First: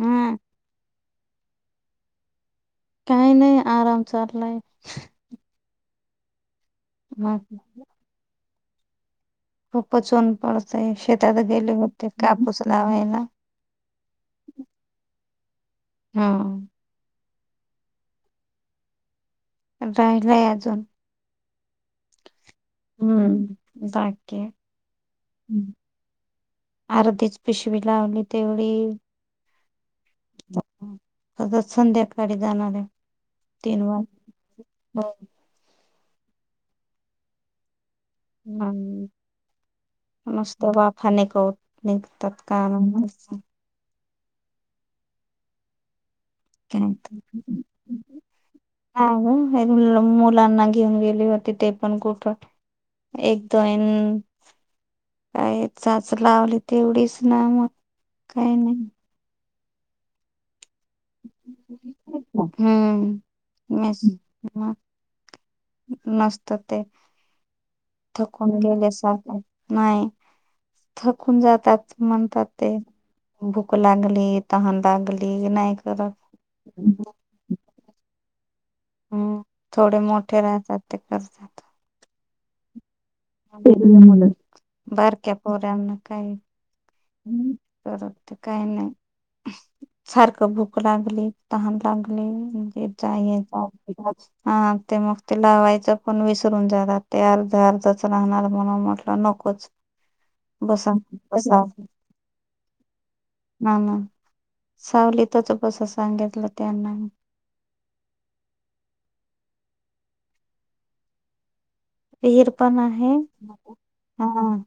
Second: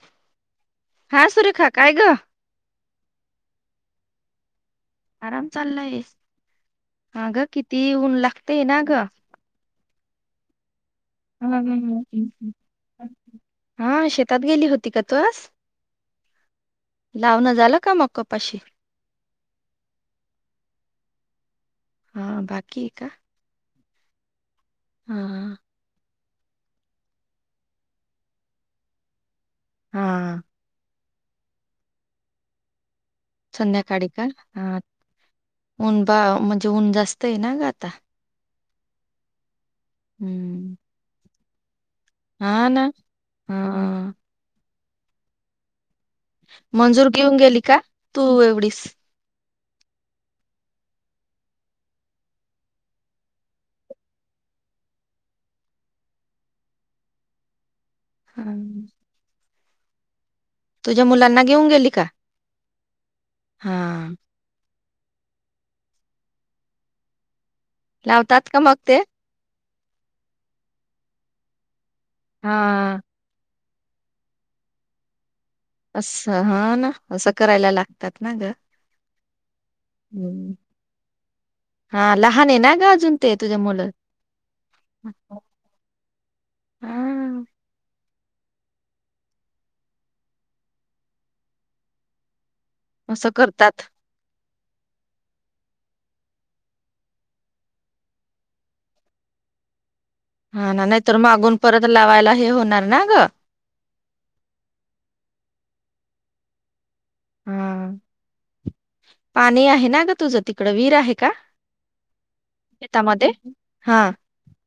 हम्मं हां सुरेखा कायं गं कांहीं नाहीं आंराम चाललांय आंराम चाललांय हां गं मग किती ऊंन लागतंय नां गं खूपचं ऊंन पडतंय शेतांत गेले होते कापूस लावांयला हां शेतांत गेली होती कां तरं हां लावणं झालं कां मंग कपाशी कायं नांय अजूंन हा बाकी आहे का हम्मं बाकीे हा अर्धीच पिशवी लावली तेवढी हां आजचं संध्याकांळी जाणारं आहे तीन वाजता संध्याकांळी कां हां ऊंन बां म्हणजे ऊंन जास्तं आहे नां गं आंता हा, नुसता हम्म वाफा निघून नाही का. त्यात हा कारण ना व्हायचं. हा काय मंजूर ते. घेऊन गेली का तू एवढीस. हा हो हे, मुलांना घेऊन गेली होती ते पण कुठ. एकदोन. काय चाच लावली तेवढीच ना मग हा. काही नाही. तुझ्या मुलांना घेऊन गेली तीच का हा हम्म मेस, [inaudible] ह नसत ते लावतात थकून का मग ते गेलेस सारखं. नाही थकून जातात म्हणतात हा ते. भूक लागली तहन लागली नाही का. असं हा, ना असं करायला लागतात ना ग! हम्म, थोडे मोठे हम्म राहतात ते करतात. हा लहान आहे. ना ग अजून. ते तुझे किती जण मुलं बारक्या पोऱ्यांना काय. हा हम, करत ते काही नाही. सारक भूक लागली तहन लागली जे असं जायच. करतात [inaudible] हा, ते मग ते लावायचं पण विसरून जाणार ते अर्ध अर्धच राहणार म्हणून म्हटलं नकोच. हा ना, बसा नाहीतर मागून बसा परत लावायला हे होणार ना ग. हा ना, सावलीतच बस सांगितलं त्यांना. हा, पाणी आहे ना ग तुझं तिकड! विर आहे का? विर पण आहे. शेतामध्ये बघू हा हम,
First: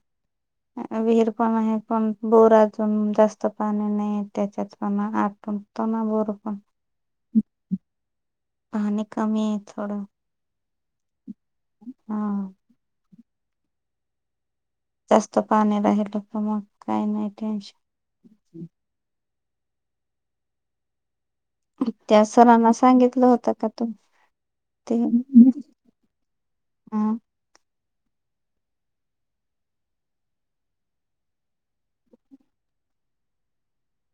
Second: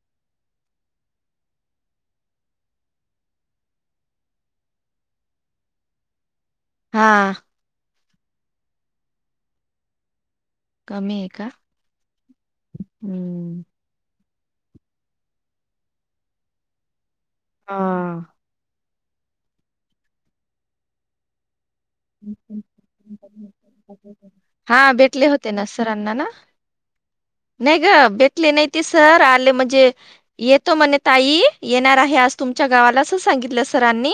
विहीर पण आहे. पण बोरजून जास्त पाणी नाही आहे. त्याच्यात पण आतण. तना बोर पण हा, पाणी कमी आहे. थोडं. कमी आहे का? हा, हम्म, जास्त पाणी राहिलं तर मग काही नाही टेन्शन. हा त्या सरांना सांगितलं होतं का तू हा ते. भेटले होते ना सरांना ना हा, नाही ग, भेटले नाही ते सर आले म्हणजे. येतो म्हणे ताई येणार आहे. आज तुमच्या गावाला अस सांगितलं सरांनी.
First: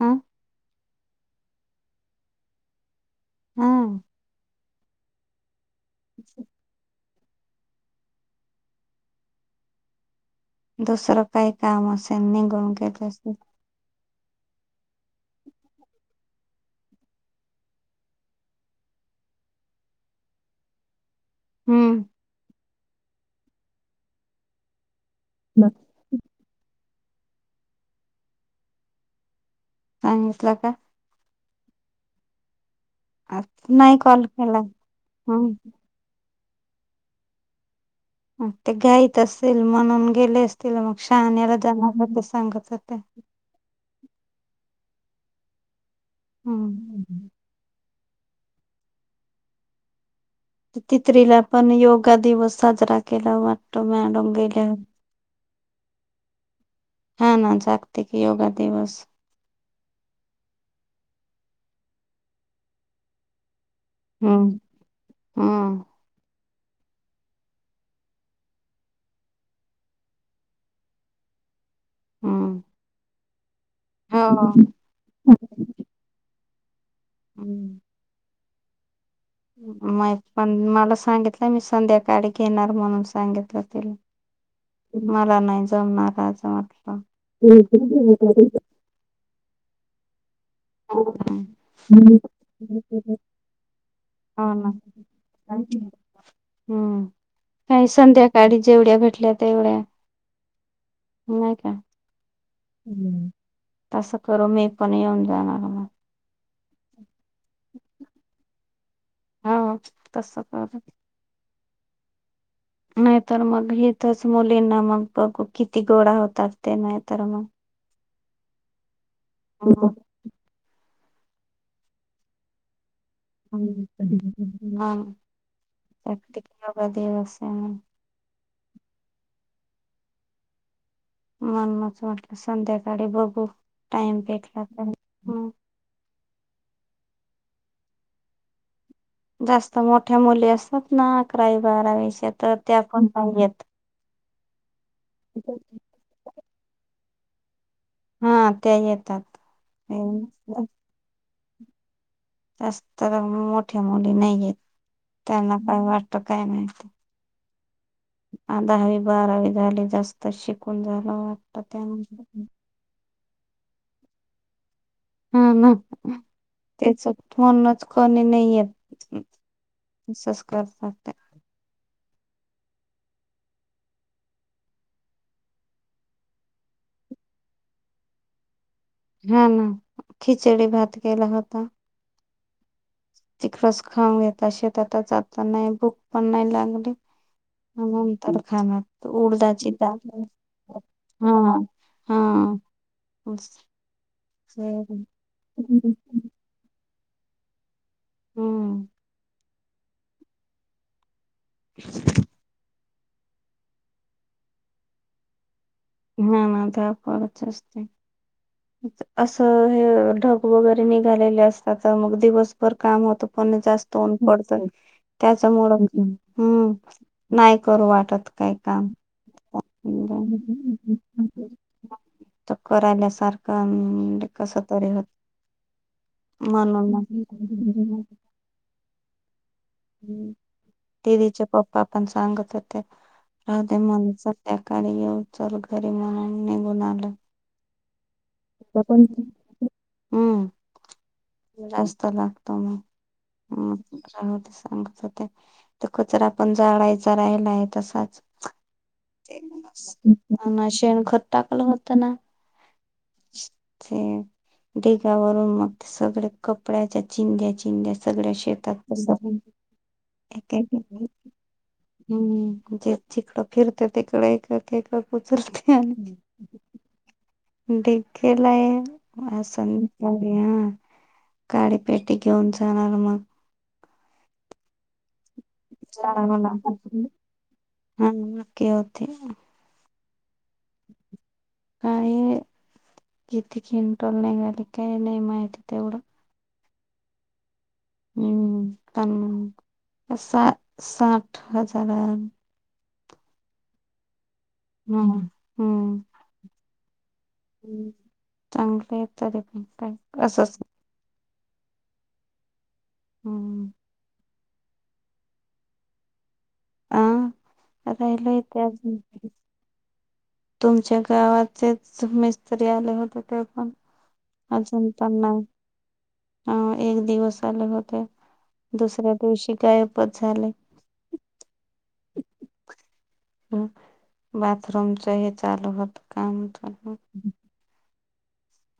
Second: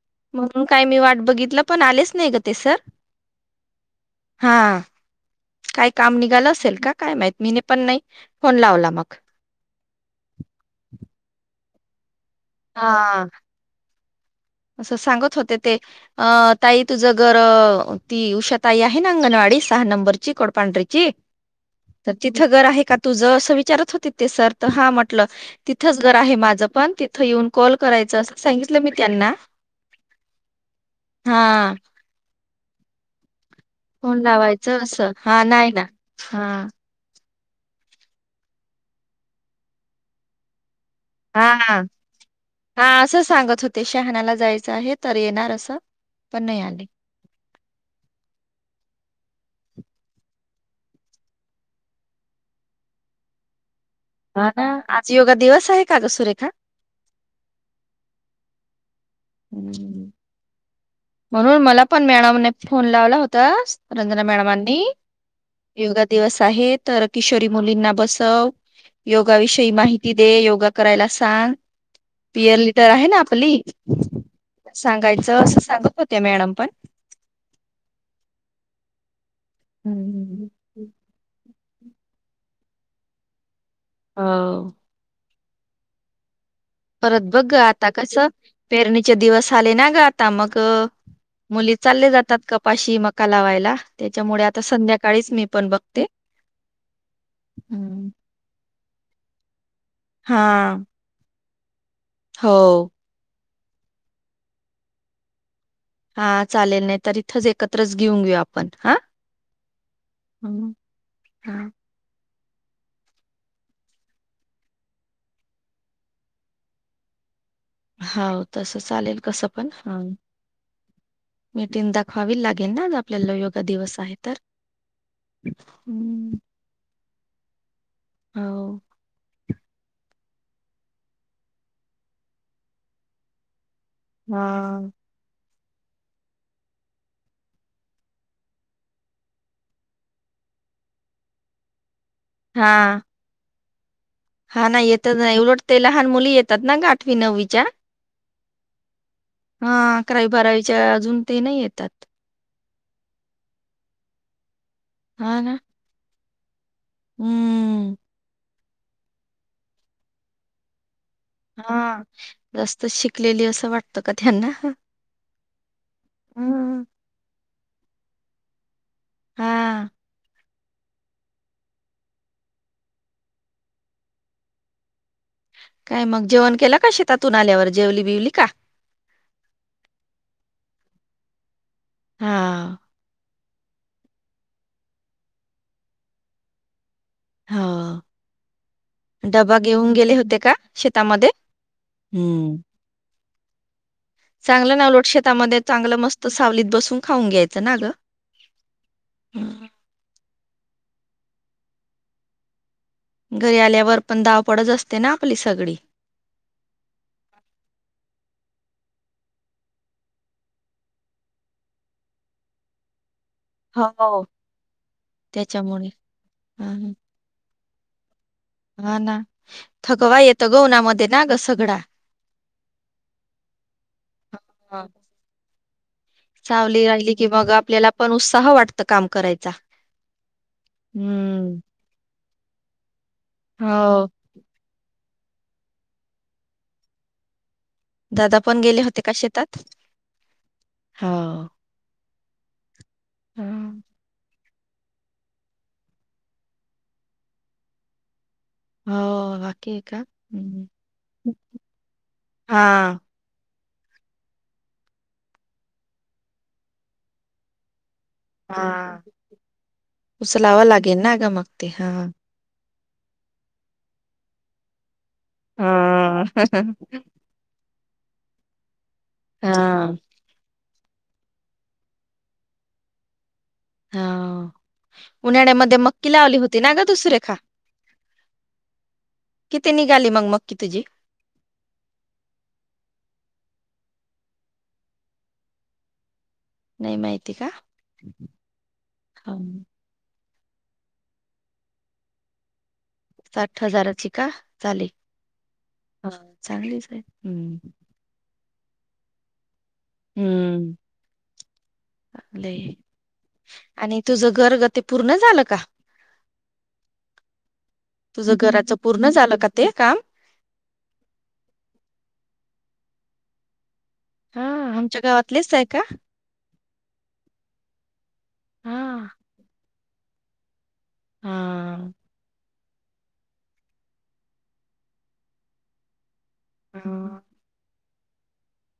हा म्हणून काय, मी वाट बघितलं पण आलेच नाही ग ते सर. हा, हा, काय काम निघाल असेल का? काय माहित मी न पण नाही. फोन लावला मग! दुसरं काही काम असेल निघून घलं. हा. असं सांगत होते ते. अ, ताई तुझं घर अ ती उषााताई आहे. ना अंगणवाडी सहा नंबरची कोडपांढरीची. ची, हम्म, तिथं घर तुझं आहे तुझ असं विचारत होते. ते सर हा म्हटले ती थच. घर आहे. माझं पण तिथं येऊन कॉल करायचं अस सांगितलं मी त्यांना. सांगितलं का? हा. आ फोन लावायचं असं, हा नाही ना. हा ते घाईत असतील, म्हणून गेले असतील. मग शहाण्याला हा जाणार ते सांगत होते ते शहाणाला जायचं आहे तर येणार असं पण नाही आले. हम्म तितरीला पण योगा दिवस साजरा केला वाटतो मॅ हा ना, आज योगा दिवस आहे का ग सुरेखा? हा ना जागतिक योगा दिवस. [unintelligible] म्हणून, मला पण मॅडमने फोन लावला होता, रंजना हम्म मॅडमांनी हम्म योगा दिवस आहे तर किशोरी मुलींना बसव. योगा विषयी माहिती दे. योगा करायला सांग. पियर हम्म लिडर आहे ना आपली? हो. सांगायचं असं सांगत होत्या मॅडम पण हम्म. माहित पण मला सांगितलं मी संध्याकाळी घेणार म्हणून सांगितलं तिला हाव. मला नाही जमणार आज परत बघ ग आता कसं पेरणीचे दिवस आले ना ग आता मग मुली चालले जातात कपाशी मका लावायला त्याच्यामुळे हो आता ना. संध्याकाळीच मी पण बघते हम्म. हम्म. गाडीत जेवढ्या भेटल्या तेवढ्या हा. नाही का हो. हम्म तसं करू मी पण येऊन जाणार म हा चालेल नाही तर इथच एकत्रच घेऊन घेऊ आपण हा. हाव तस हम्म. करू हा. नाहीतर मग इथच मुलींना मग बघू किती गोळा होतात ते नाहीतर मग हाव तस चालेल कसं पण हा मिटिंग दाखवावी लागेल ना ग आपल्याला योगा दिवस आहे तर. हम्म. योगा दिवस आहे. हाव. [unintelligible] संध्याकाळी बघू टाइम हा भेटला तर, हम्म. जास्त मोठ्या मुली असतात ना अकरावी बारावीच्या तर त्या हा पण पाहिजेत हा ना, येतच नाही उलट ते लहान मुली येतात ना ग आठवी नववीच्या. हा त्या येतात. हा अकरावी बारावीच्या अजून ते नाही येतात. अस तर मोठ्या मुली नाही येत हा ना त्यांना काय वाटत काय माहित. हम्म. अह दहावी बारावी झाली जास्त शिकून झालं हा त्यामुळे जास्त शिकलेली असं वाटतं का त्यांना. हा ना हम्म. त्याचं फोनच कमी नाही येत. हा सबस्क्राईब कर काय मग जेवण केल शेतातून आल्यावर जेवली बिवली का? हा ना खिचडी भात केला होता. हा तिखरस खाऊन घेतला शेतातच जाता नाही भूक पण नाही लागली. हो मग नंतर खाणार डबा उडदाची घेऊन गेले दाळ होते का शेतामध्ये? ह हम्म बस चांगल नावलोट शेतामध्ये चांगल मस्त सावलीत बसून खाऊन घ्यायच ना ग हम्म हा [unintelligible] घरी आल्यावर पण धावपळच असते ना आपली सगळी होना ना धावपळच असते. अस हे ढग वगैरे निघालेले असतात तर मग दिवसभर काम होत. पण जास्त ऊन हो. पडतय त्याच्यामुळ त्याच्यामुळे हम्म हं, नाही करू वाटत काय काम हा ना थकवा येतो ग उन्हामध्ये ना ग सगळा. करायला सारख काम अ कस हा. तरी होत म्हणून ताह वाटत काम करायचा. दिदीचे हम्म. पप्पा पण सांगत होते राहते हो, म्हण त्या काळी येऊ चल घरी म्हणून निघून आल. दादा गेले ते होते पण का शेतात? हम् हो. जास्त लागतो मग हं, हम् सांगत होते तो कचरा पण जाळायचा राहिला आहे तसाच. हो बाकी आहे का? हं. ते शेणखत टाकल होत ना. हा ते ढिगावरून मग ते सगळ कपड्याच्या चिंध्या चिंध्या सगळ्या शेतात हा. पसर उचलावं लागेल हम्म. ना ग [unintelligible] मग ते हा. जिकड फिरते तिकडे ऐकक ऐकक उचलते हि हा हा ह. डे केलय हा वासंत बिहान काडे पेटी घेऊन जाणार मग. उन्हाळ्या मध्ये मक्की लावली जावं होती ना ग तू लागल सुरेखा. हा मक्की होती किती निघाली मग मक्की तुझी. काये किती खिन टोल नाही झाली काही नाही माहित तेवढ नाही माहिती का. हम हा. हम्म् पा साठ हजार. साठ हजाराची का झाली हम्म ह चांगलीच आहे हम् चांगल आहे तरी पण काय असच. आपले हम्म आणि तुझ घरग ते पूर्ण झाल का. आ तुझ राहिलय ते घराच अजून पूर्ण झाल का ते काम. तुमच्या गावाचेच मिस्त्री आले होते ते पण. हा अजून आमच्या पण नाही गावातलेच आहे का अ एक दिवसले होते हा दुसऱ्या, दिवशी गायपच झाले. हा. बाथरूमच चालू होत काम. चालू हा.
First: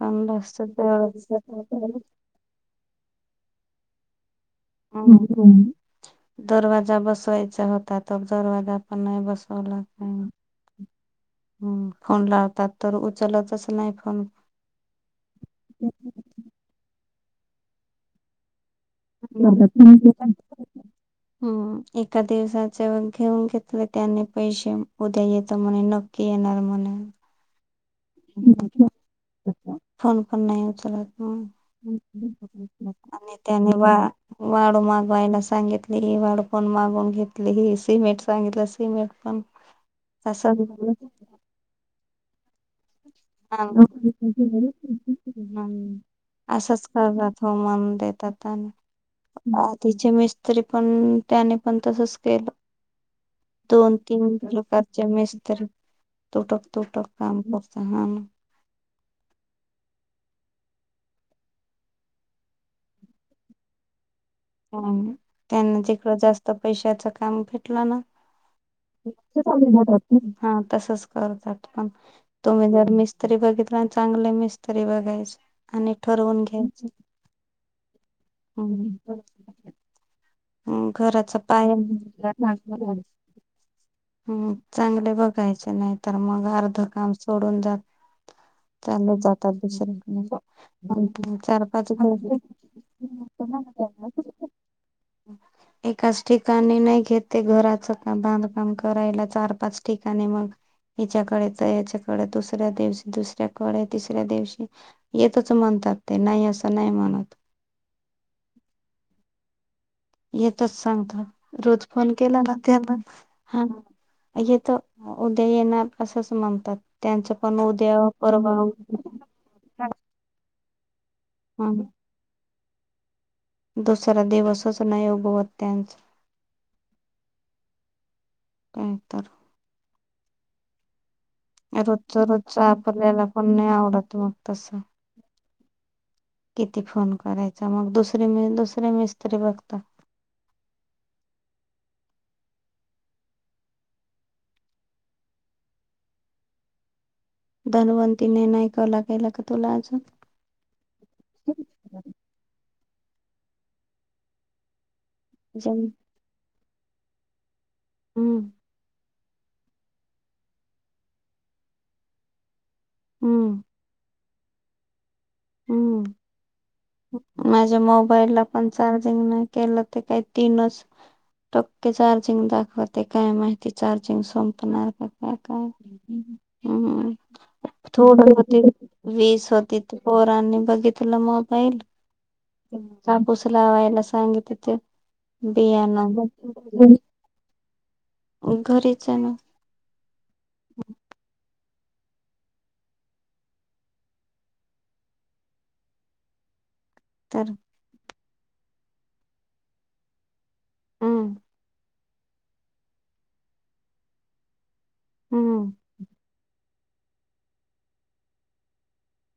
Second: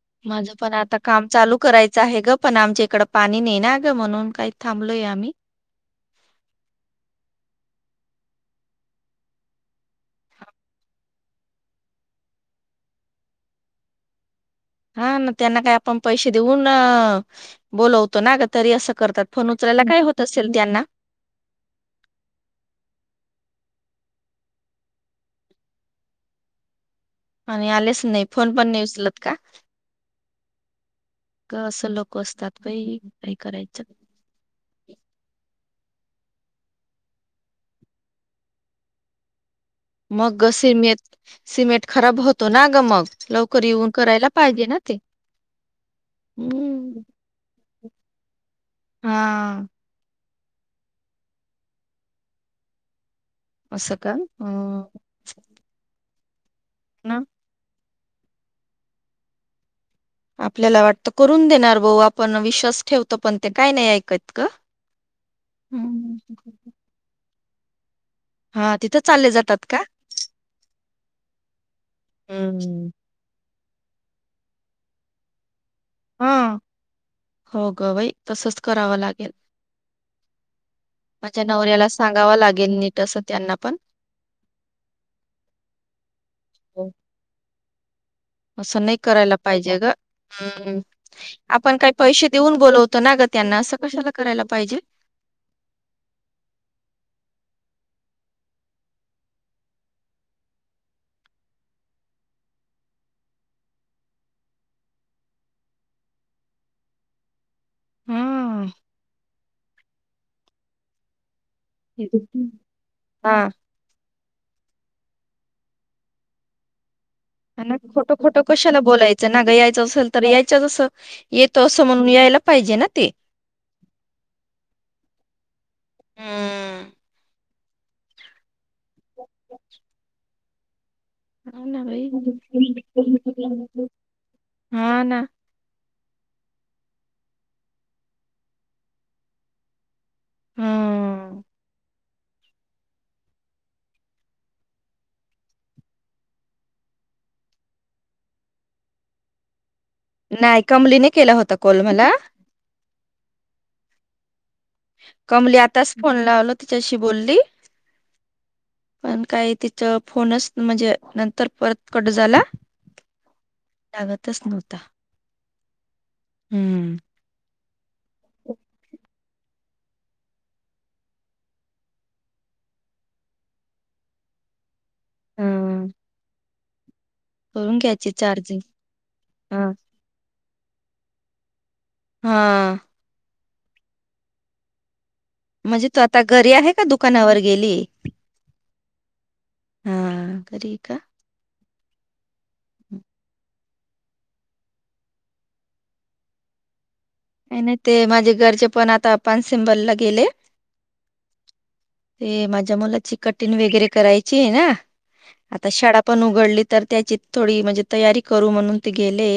पण लक्ष माझं पण आता काम तेवढंच चालू करायचं आहे, ग पण आमच्या इकडं पाणी नाही ना ग म्हणून काही. ह थांबलोय आम्ही हो. दरवाजा बसवायचा होता, तर दरवाजा पण नाही बसवला का. हम्म फोन लावतात तर उचलतच नाही फोन. हा ना त्यांना काय आपण पैसे देऊन बोलवतो ना ग तरी असं. करतात फोन उचरायला काय होत असेल त्यांना. हम् एका दिवसाच घेऊन घेतलं त्यानी पैसे उद्या येत म्हणे न. की येणार आहे म्हणे. आणि आलेच नाही फोन पण नाही उचलत का? फोन पण नाही उचलत. मग. का असं लोक असतात पई काही आणि त्याने करायचं. वा वाळू मागवायला सांगितलेली वाळू पण मागून घेतली सिमेंट सांगितलं सिमेंट पण. मग असंच सिम, सिमेंट खराब होत. तो ना ग मग लवकर आण येऊन करायला पाहिजे ना ते हम्म. असंच हम्म. करतात हो मन देतात. हा तिची मिस्त्री पण त्याने पण तसच केलं. दोन असं का तीन अ किलोकारच्या मेस तरी तुटक तुटक ना काम करत हान. आपल्याला वाटतं करून देणार भाऊ आपण विश्वास ठेवतो, पण ते काय नाही ऐकत. ग. त्यांना तिकडं हम्म. जास्त पैशाच काम घेतलं ना. हा तिथं चालले जातात का? [unintelligible] हा तसच करतात काम, पण तुम्ही हम्म जर म स्तरी बघितलं आणि चांगले मिस्तरी बघायच आणि ठरवून हा. घ्यायचे. हो गं बाई, तसच करावं लागेल. हम्म, घराचा माझ्या पाया नवऱ्याला सांगाव लागेल नीटसं त्यांना पण. हम् चांगले बघायचे नाही तर मग अर्ध हो. काम सोडून जात असं नाही चालले करायला जातात पाहिजे ग, दुसरीकडे हम् आणि चार आपण काही पाच पैसे देऊन बोलवतो ना ग त्यांना असं कशाला घर करायला पाहिजे. एकाच ठिकाणी नाही घेते घराचं का बांधकाम करायला चार पाच ठिकाणी मग हिच्याकडेच याच्याकडे दुसऱ्या दिवशी दुसऱ्याकडे, तिसऱ्या दिवशी. येतच म्हणतात ते नाही असं नाही म्हणत, हम्म. येतच सांगत रोज हे फोन केला दुखतं. ना त्यांना हा, येतो, उद्या येणार असंच म्हणतात त्यांच ह खोटं खोटं कशाला बोलायचं. नागं यायचं असेल तर यायचच असं, येतं हं असं म्हणून यायला पाहिजे ना ते. दुसरा दिवसच नाही उगवत त्यांचा. हम्म का तर [inaudible] हो ना बाई रोजच रोजच आपल्याला पण नाही आवडत मग तसं. हा ना किती फोन करायचा, मग दुसरी म दुसरी मिस्त्री बघतो. हम धनवंतीने नाही कला केला का तुला अजून- नाही कमलीने केला होता कॉल मला. कमली जम- आताच फोन लावला तिच्याशी बोलली, हम्म पण काही तिच फोनच म्हणजे नंतर परत कट झाला. हम्म लागतच नव्हता, हम्म हम्म माझ्या मोबाईलला पण चार्जिंग नाही केलं ते काही तीनच- टक्के चार्जिंग दाखवते काय माहिती चार्जिंग संपणार- का हम्म काय हू हू करून घ्यायची थोड चार्जिंग होती वीस हा होती पोरांनी बघितलं मोबाईल- हा कापूस लावायला सांगित होते. म्हणजे तू आता घरी आहे का दुकानावर. गेलीये. घरीच ये ना. हा घरी ये का. तर आणि नाही ते माझे घरचे पण आता पान सिंबल ला गेले. हम् ते माझ्या मुलाची कटिंग वगैरे करायची ये ना आता हम्म शाळा- पण उघडली तर त्याची थोडी म्हणजे तयारी करू म्हणून ते गेले.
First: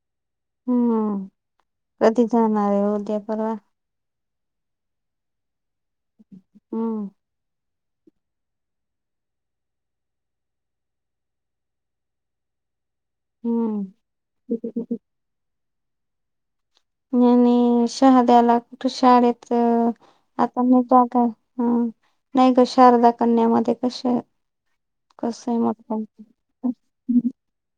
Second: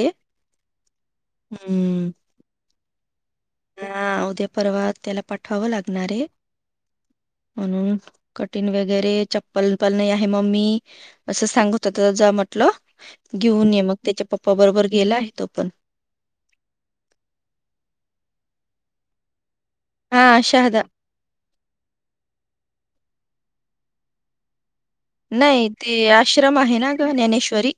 हम्म हम्म. कधी जाणार आहे उद्या परवा. हा उद्या परवा त्याला पाठवावं लागणार ये. हम्म म्हणून कटिंग वगैरे चप्पल पण नाही आहे मम्मी असं सांगत होता जा म्हटलं घेऊन ये हम्म मग त्याच्या पप्पा बरोबर गेला आहे तो पण- आणि शहाद्याला कुठे शाळेत हा आता शहादा मी जागा- हम नाही क शारदा कन्यामध्ये कशा- नाही ते आश्रम आहे ना ग ज्ञानेश्वरी?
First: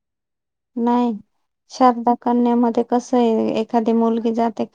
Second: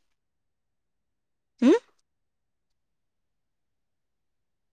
नाइ हम्म शारदा कन्यामदे कसय एखादी मुलगी जाते का?